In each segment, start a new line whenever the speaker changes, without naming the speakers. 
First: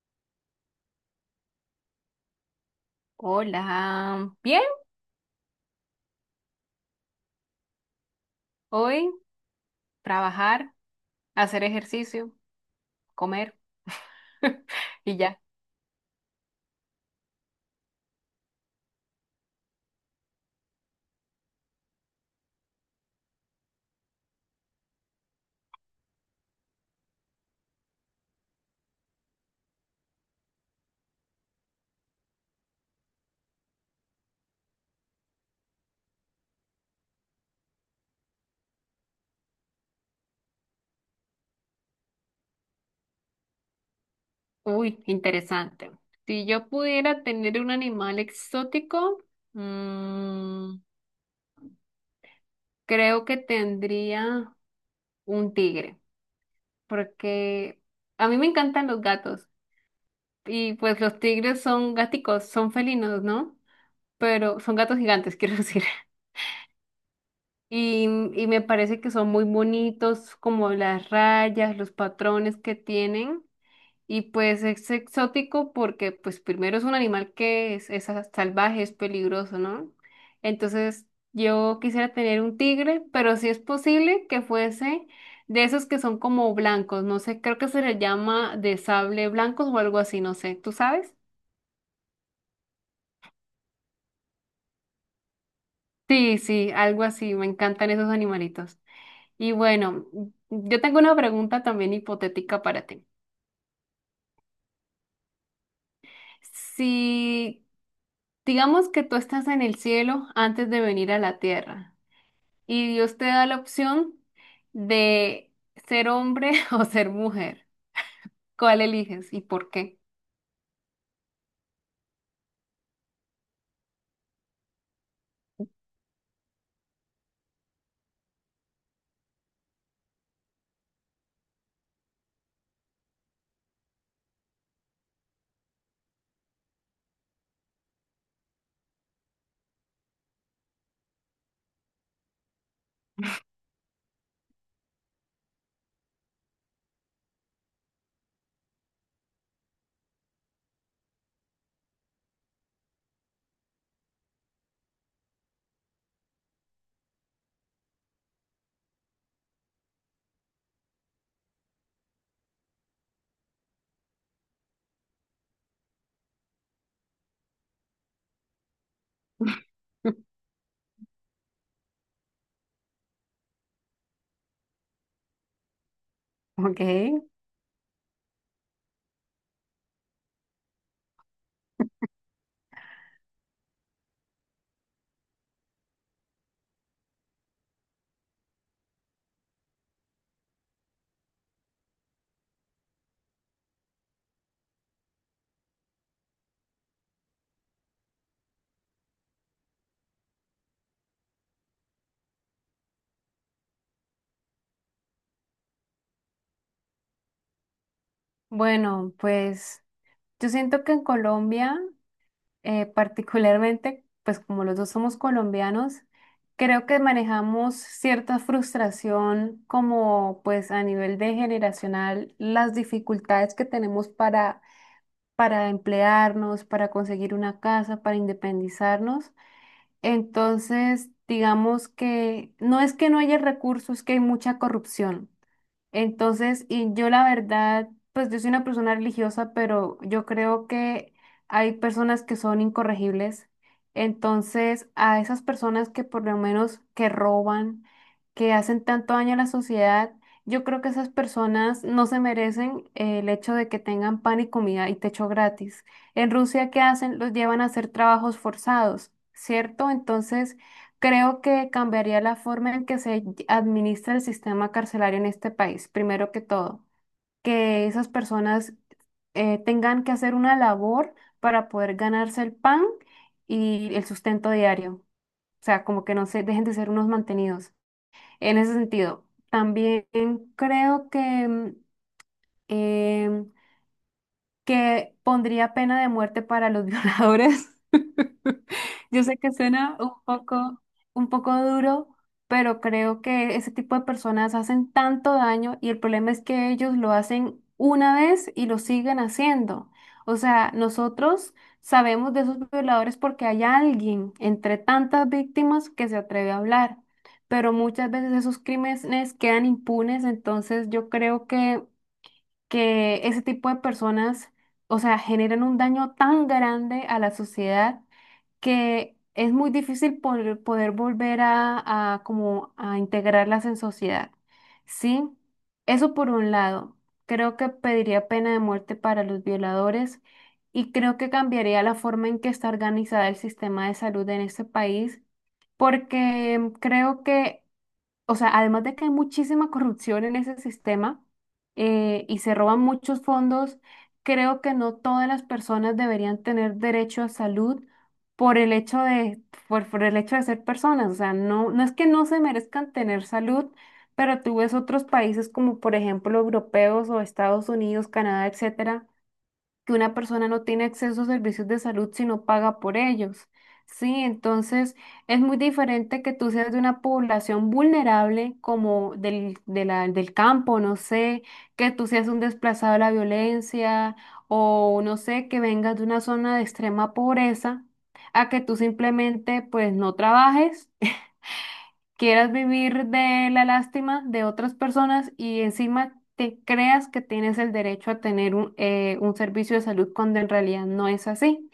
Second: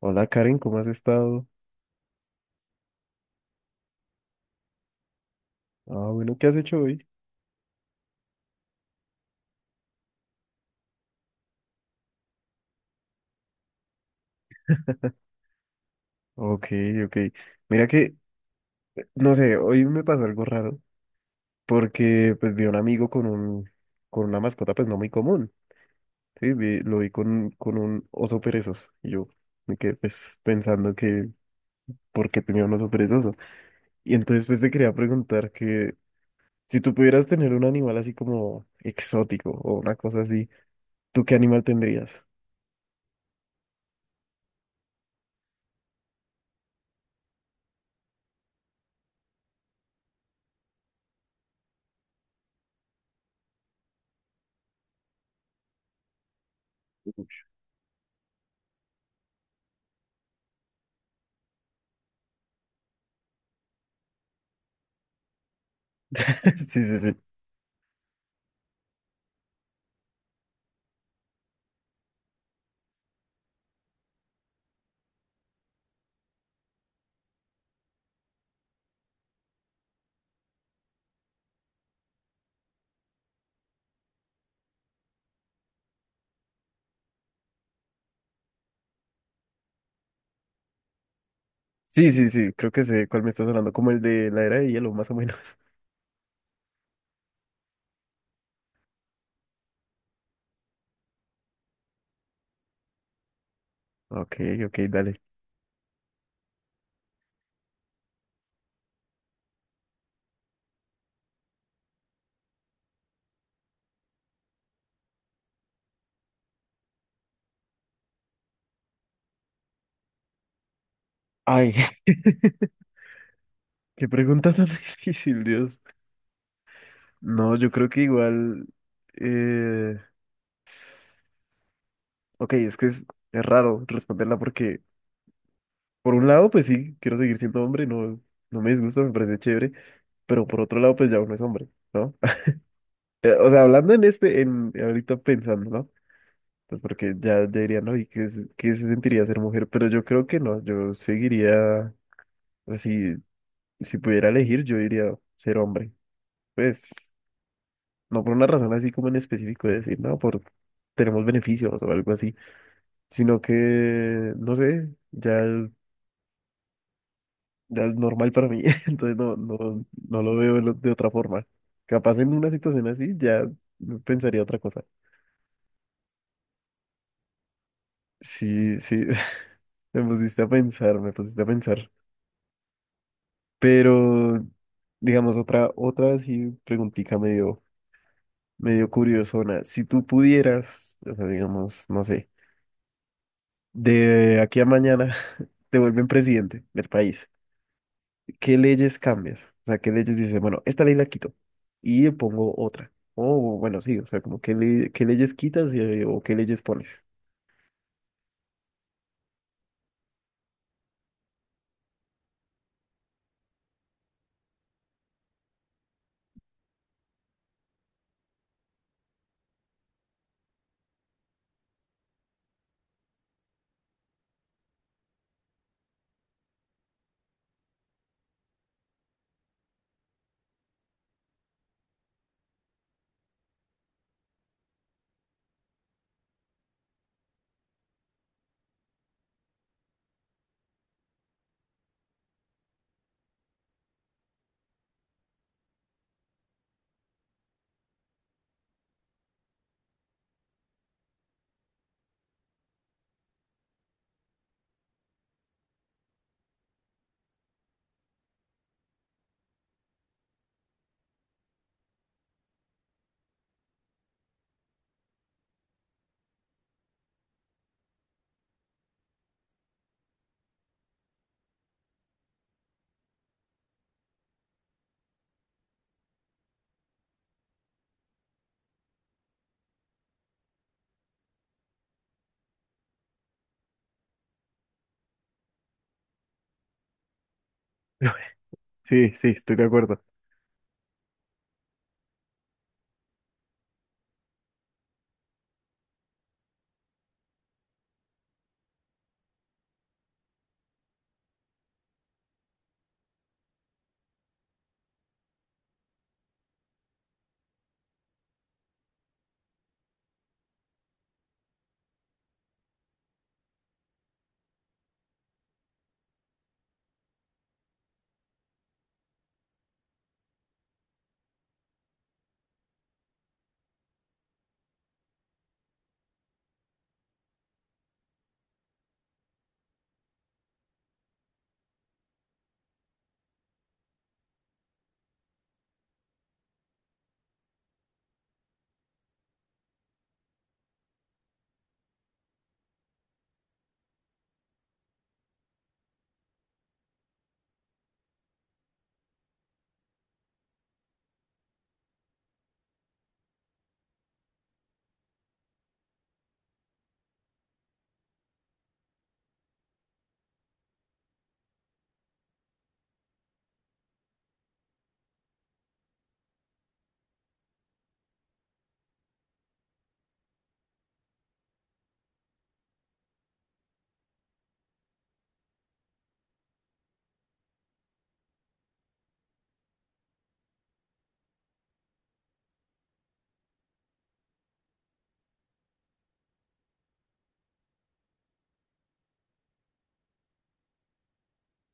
Hola Karen, ¿cómo has estado?
Hola, bien,
Ah, bueno, ¿qué has hecho hoy?
hoy trabajar, hacer ejercicio, comer y ya.
Ok, ok. Mira no sé, hoy me pasó algo raro porque pues vi a un amigo con una mascota pues no muy común, ¿sí? Lo vi con un oso perezoso y yo me quedé pues pensando: ¿por qué tenía un oso perezoso? Y entonces pues te quería preguntar que si tú pudieras tener un animal así como exótico o una cosa así, ¿tú qué animal tendrías?
Uy, interesante. Si yo pudiera tener un animal exótico, mm, creo que tendría un tigre, porque a mí me encantan los gatos y pues los tigres son gáticos, son felinos, ¿no? Pero son gatos gigantes, quiero decir.
Sí, sí, sí.
Y, y me parece que son muy bonitos, como las rayas, los patrones que tienen. Y pues es exótico porque pues primero es un animal que es, salvaje, es peligroso, ¿no? Entonces yo quisiera tener un tigre, pero si es posible que fuese de esos que son como blancos, no sé, creo que se le llama de sable blancos o algo así, no sé, ¿tú sabes?
Sí, sí, sí, creo que sé cuál me estás hablando, como el de la era de hielo, más o menos.
Sí, sí, algo así, me encantan esos animalitos. Y bueno, yo tengo una pregunta también hipotética para ti.
Ok, ok, dale.
Si digamos que tú estás en el cielo antes de venir a la tierra, y Dios te da la opción de ser hombre o ser mujer. ¿Cuál eliges y por qué?
Ay, qué pregunta tan difícil, Dios. No, yo creo que igual... Eh... Ok, es raro responderla porque, por un lado, pues sí, quiero seguir siendo hombre, no, no me disgusta, me parece chévere, pero por otro lado, pues ya uno es hombre, ¿no? O sea, hablando en ahorita pensando, ¿no? Pues porque ya diría, no, ¿y qué se sentiría ser mujer? Pero yo creo que no, yo seguiría. O sea, si pudiera elegir, yo diría ser hombre. Pues no por una razón así como en específico de decir, no, por tenemos beneficios o algo así, sino que, no sé, ya es normal para mí, entonces no, no, no lo veo de otra forma. Capaz en una situación así ya pensaría otra cosa.
Ok,
Sí, sí, me pusiste a pensar, me pusiste a pensar. Pero, digamos, otra así preguntica medio curiosona. Si tú pudieras, o sea, digamos, no sé, de aquí a mañana te vuelven presidente del país, ¿qué leyes cambias? O sea, ¿qué leyes dices, bueno, esta ley la quito y le pongo otra? O bueno, sí, o sea, como qué leyes quitas o qué leyes pones.
bueno, pues yo siento que en Colombia, particularmente, pues como los dos somos colombianos, creo que manejamos cierta frustración como pues a nivel de generacional, las dificultades que tenemos para emplearnos, para conseguir una casa, para independizarnos. Entonces, digamos que no es que no haya recursos, es que hay mucha corrupción. Entonces, y yo la verdad, pues yo soy una persona religiosa, pero yo creo que hay personas que son incorregibles. Entonces, a esas personas que por lo menos que roban, que hacen tanto daño a la sociedad, yo creo que esas personas no se merecen el hecho de que tengan pan y comida y techo gratis. En Rusia, ¿qué hacen? Los llevan a hacer trabajos forzados, ¿cierto? Entonces, creo que cambiaría la forma en que se administra el sistema carcelario en este país, primero que todo, que esas personas tengan que hacer una labor para poder ganarse el pan y el sustento diario, o sea, como que no se dejen de ser unos mantenidos. En ese sentido, también creo que mm, em, que pondría pena de muerte para los violadores.
Sí,
Yo
sí,
sé que
estoy de
suena
acuerdo.
un poco duro, pero creo que ese tipo de personas hacen tanto daño y el problema es que ellos lo hacen una vez y lo siguen haciendo. O sea, nosotros sabemos de esos violadores porque hay alguien entre tantas víctimas que se atreve a hablar, pero muchas veces esos crímenes quedan impunes, entonces yo creo que ese tipo de personas, o sea, generan un daño tan grande a la sociedad que es muy difícil poder, poder volver a como a integrarlas en sociedad. ¿Sí? Eso por un lado. Creo que pediría pena de muerte para los violadores y creo que cambiaría la forma en que está organizada el sistema de salud en este país porque creo que, o sea, además de que hay muchísima corrupción en ese sistema, y se roban muchos fondos, creo que no todas las personas deberían tener derecho a salud por el hecho de, por el hecho de ser personas. O sea, no, no es que no se merezcan tener salud, pero tú ves otros países como por ejemplo europeos o Estados Unidos, Canadá, etcétera, que una persona no tiene acceso a servicios de salud si no paga por ellos. Sí, entonces es muy diferente que tú seas de una población vulnerable como de del campo, no sé, que tú seas un desplazado de la violencia o no sé, que vengas de una zona de extrema pobreza, a que tú simplemente pues no trabajes, quieras vivir de la lástima de otras personas y encima te creas que tienes el derecho a tener un servicio de salud cuando en realidad no es así.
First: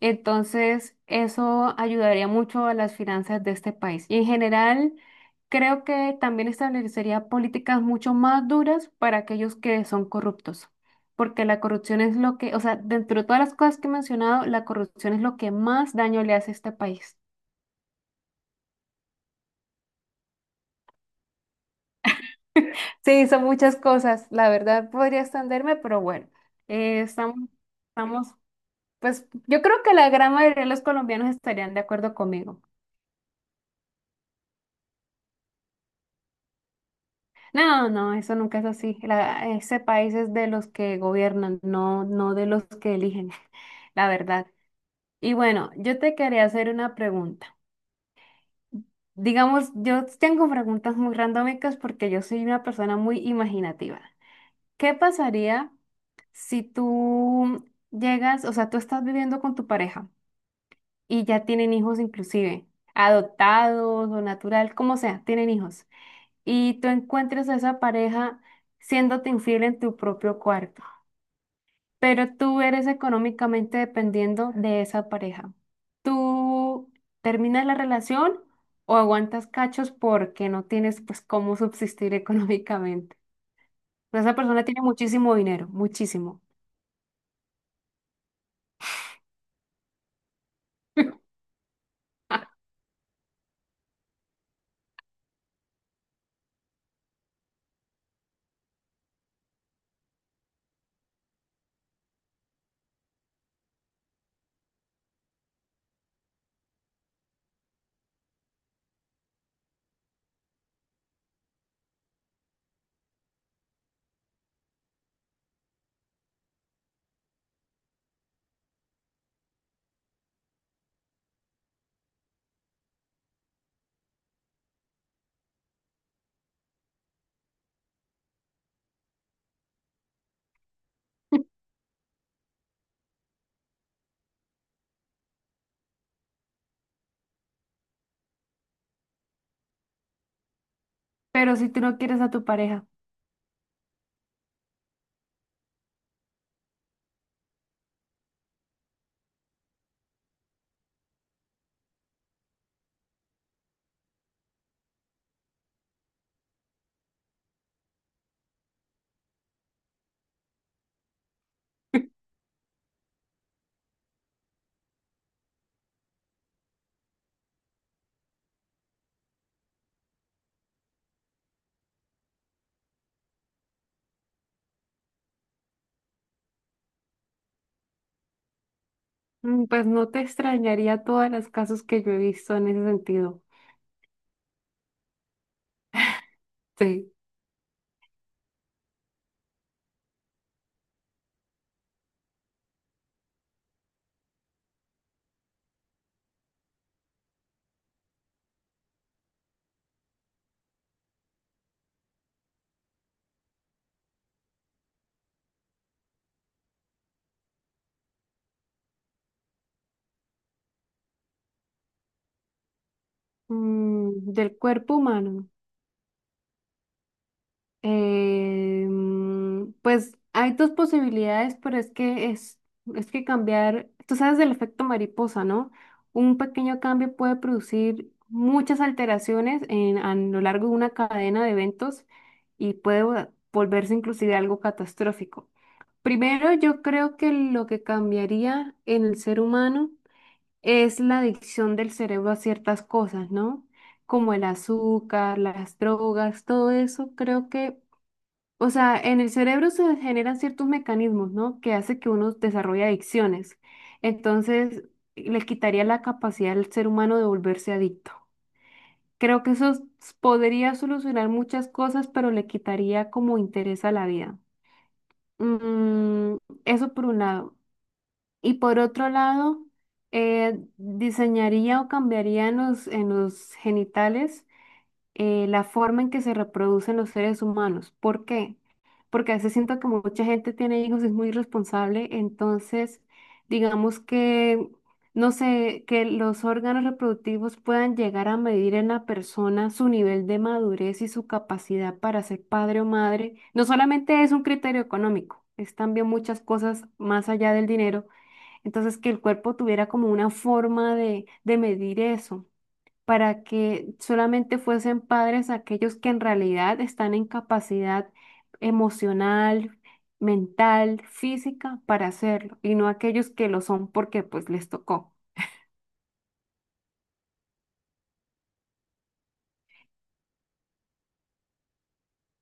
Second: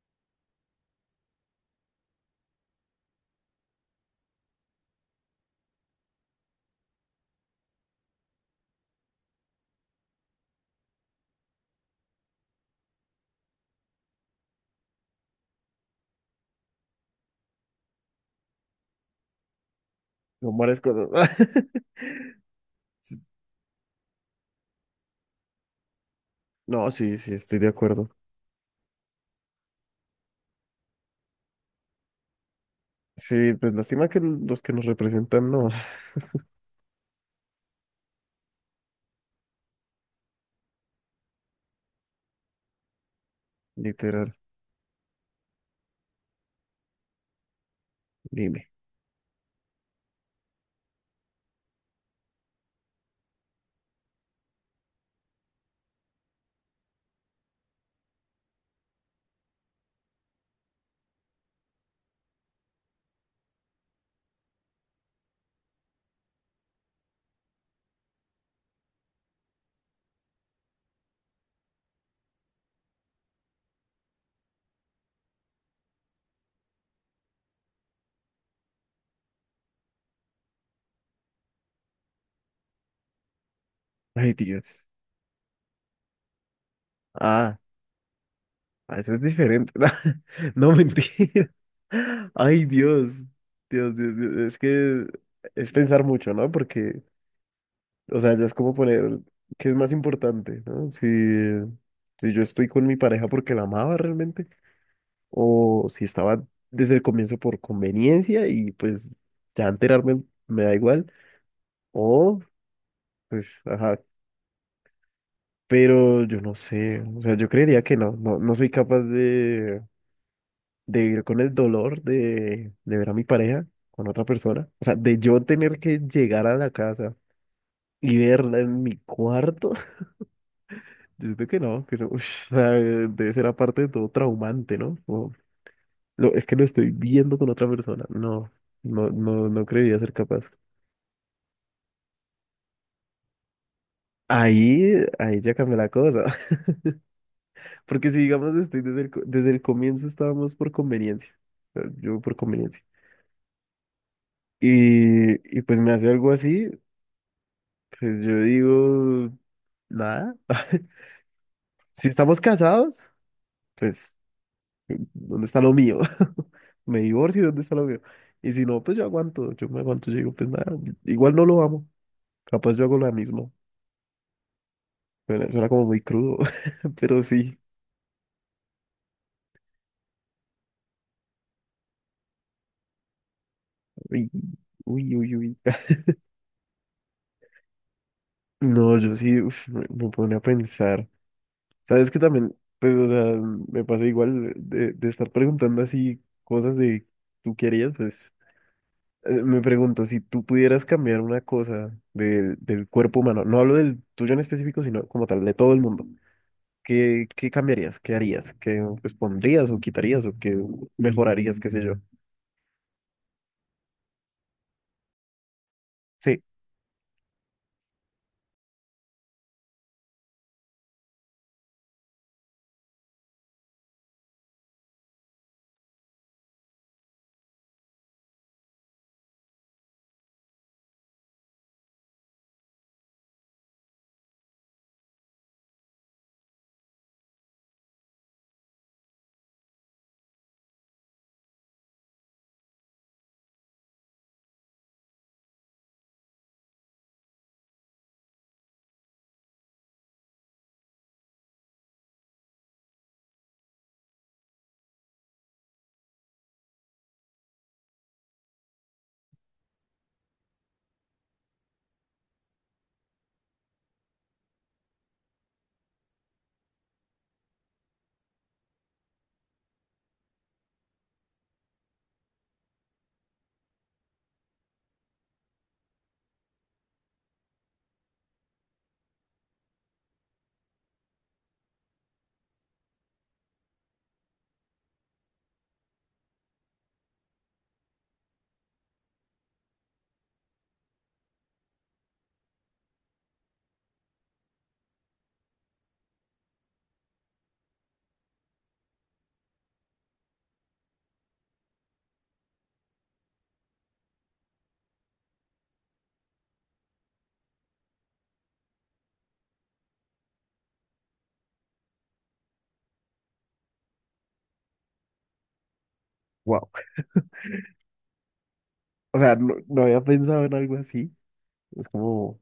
Entonces, eso ayudaría mucho a las finanzas de este país. Y en general, creo que también establecería políticas mucho más duras para aquellos que son corruptos. Porque la corrupción es lo que, o sea, dentro de todas las cosas que he mencionado, la corrupción es lo que más daño le hace a este país.
Son varias cosas.
Sí, son muchas cosas. La verdad podría extenderme, pero bueno,
No,
eh,
sí, sí,
estamos,
estoy de acuerdo.
estamos, pues yo creo que la gran mayoría de los colombianos estarían de acuerdo conmigo.
Sí, pues lástima que los que nos representan no.
No, no, eso nunca es así. Ese país es de los que gobiernan, no, no de los que eligen, la
Literal.
verdad. Y bueno, yo te quería hacer una pregunta.
Dime.
Digamos, yo tengo preguntas muy randómicas porque yo soy una persona muy imaginativa. ¿Qué pasaría si tú llegas, o sea, tú estás viviendo con tu pareja y ya tienen hijos inclusive, adoptados o natural, como sea, tienen hijos, y tú encuentres a esa pareja siéndote infiel en tu propio cuarto, pero tú eres económicamente dependiendo de esa pareja? ¿Tú terminas la relación o aguantas cachos porque no tienes pues cómo subsistir económicamente?
Ay,
Esa persona tiene
Dios.
muchísimo dinero, muchísimo.
Ah, ah, eso es diferente. No, mentira. Ay, Dios. Dios, Dios, Dios. Es que es pensar mucho, ¿no? Porque, o sea, ya es como poner qué es más importante, ¿no? Si, si yo estoy con mi pareja porque la amaba realmente, o si estaba desde el comienzo por conveniencia y pues ya enterarme me da igual, o pues, ajá. Pero yo no sé, o sea, yo creería que no, no, no soy capaz de. De vivir con el dolor de ver a mi pareja con otra persona. O sea, de yo tener que llegar a la casa y verla en mi cuarto. Yo siento que no, ush, o sea, debe ser aparte de todo traumante, ¿no? Como, lo, es que lo estoy viendo con otra persona. No, no, no, no creería ser capaz.
Pero si tú no quieres a tu pareja,
Ahí, ahí ya cambió la cosa. Porque si digamos, estoy desde desde el comienzo estábamos por conveniencia. O sea, yo por conveniencia. Y, y pues me hace algo así, pues yo digo, nada. Si estamos casados, pues, ¿dónde está lo mío? Me divorcio, ¿dónde está lo mío? Y si no, pues yo aguanto, yo me aguanto, yo digo, pues nada, igual no lo amo. Capaz yo hago lo mismo. Suena como muy crudo, pero sí.
mm, pues no te extrañaría todas las casos que yo he visto en ese sentido.
Uy, uy, uy, uy.
Sí.
No, yo sí, uf, me pone a pensar. ¿Sabes que también, pues, o sea, me pasa igual de estar preguntando así cosas de tú querías, pues. Me pregunto, si tú pudieras cambiar una cosa del cuerpo humano, no hablo del tuyo en específico, sino como tal, de todo el mundo, qué cambiarías? ¿Qué harías? ¿Qué pues, pondrías o quitarías o qué mejorarías, qué sé yo?
Mm, del cuerpo humano.
Sí,
Pues hay dos posibilidades, pero es que cambiar, tú sabes del efecto mariposa, ¿no? Un pequeño cambio puede producir muchas alteraciones en, a lo largo de una cadena de eventos y puede volverse inclusive algo catastrófico. Primero, yo creo que lo que cambiaría en el ser humano es la adicción del cerebro a ciertas cosas, ¿no? Como el azúcar, las drogas, todo eso, creo que, o sea, en el cerebro se generan ciertos mecanismos, ¿no? Que hace que uno desarrolle adicciones. Entonces, le quitaría la capacidad al ser humano de volverse adicto. Creo que podría solucionar muchas cosas, pero le quitaría como interés a la vida. Mm, eso por un lado. Y por otro lado, diseñaría o cambiaría en los genitales, la forma en que se reproducen los seres humanos. ¿Por qué? Porque a veces siento que mucha gente tiene hijos y es muy irresponsable, entonces digamos que, no sé, que los órganos reproductivos puedan llegar a medir en la persona su nivel de madurez y su capacidad para ser padre o madre. No solamente es un criterio económico, es también muchas cosas más allá del dinero, entonces, que el cuerpo tuviera como una forma de medir eso, para que solamente fuesen padres aquellos que en realidad están en capacidad emocional, mental, física para hacerlo, y no aquellos que lo son porque pues les tocó.
wow. O sea, no, no había pensado en algo así. Es como,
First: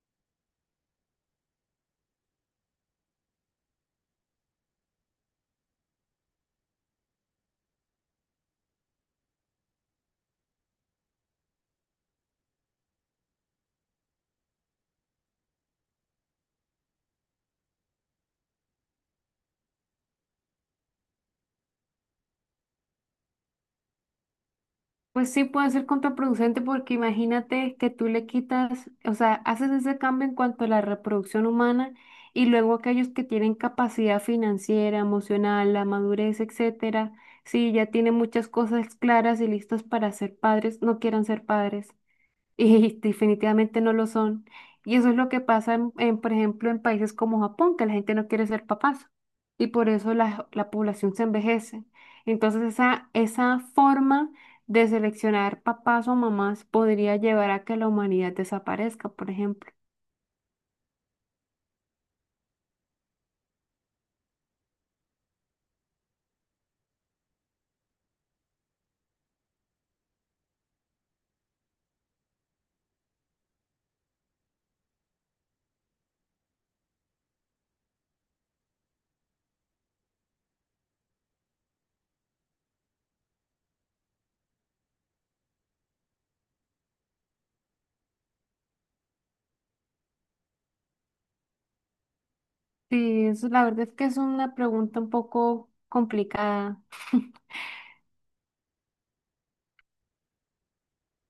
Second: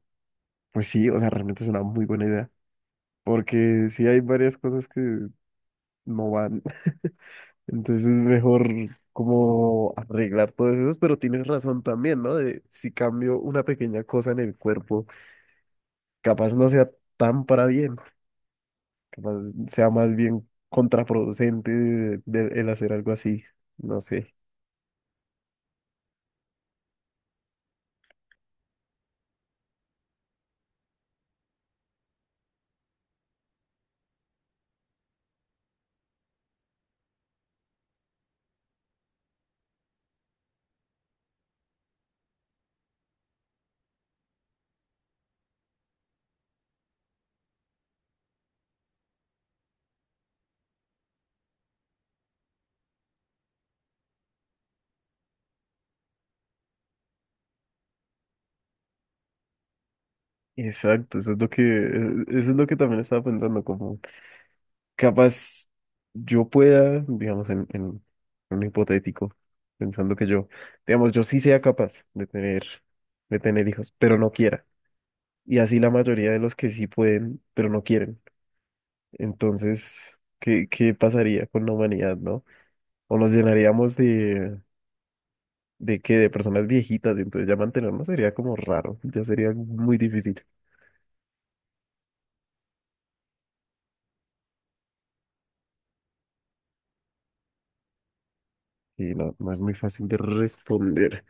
pues sí, o sea, realmente es una muy buena idea, porque sí hay varias cosas que no van. Entonces es mejor como arreglar todos esos, pero tienes razón también, ¿no? De si cambio una pequeña cosa en el cuerpo. Capaz no sea tan para bien, capaz sea más bien contraproducente el hacer algo así, no sé.
Pues sí, puede ser contraproducente porque imagínate que tú le quitas, o sea, haces ese cambio en cuanto a la reproducción humana y luego aquellos que tienen capacidad financiera, emocional, la madurez, etcétera, si ya tienen muchas cosas claras y listas para ser padres, no quieran ser padres. Y definitivamente no lo son. Y eso es lo que pasa, por ejemplo, en países como Japón, que la gente no quiere ser papás. Y por eso la población se envejece. Entonces esa forma de seleccionar papás o mamás podría llevar a que la humanidad desaparezca, por ejemplo.
Exacto, eso es lo que, eso es lo que también estaba pensando, como capaz yo pueda, digamos, en un hipotético, pensando que yo, digamos, yo sí sea capaz de tener hijos, pero no quiera. Y así la mayoría de los que sí pueden, pero no quieren. Entonces, qué pasaría con la humanidad, no? O nos llenaríamos de personas viejitas, y entonces ya mantenerlo sería como raro, ya sería muy difícil.
Sí, eso, la verdad es que es una pregunta un poco complicada.
Y no, no es muy fácil de responder.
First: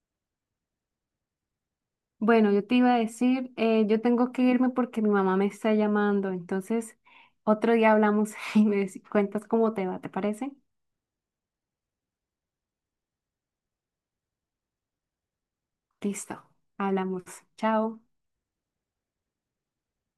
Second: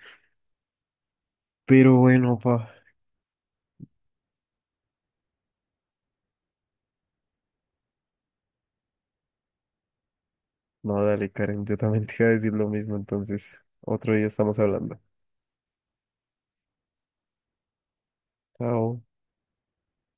Pero bueno,
Bueno, yo
pa,
te iba a decir, yo tengo que irme porque mi mamá me está llamando, entonces otro día hablamos y me cuentas cómo te va, ¿te parece?
no, dale, Karen, yo también te iba a decir lo mismo, entonces otro día estamos hablando.
Listo, hablamos. Chao.
Chao.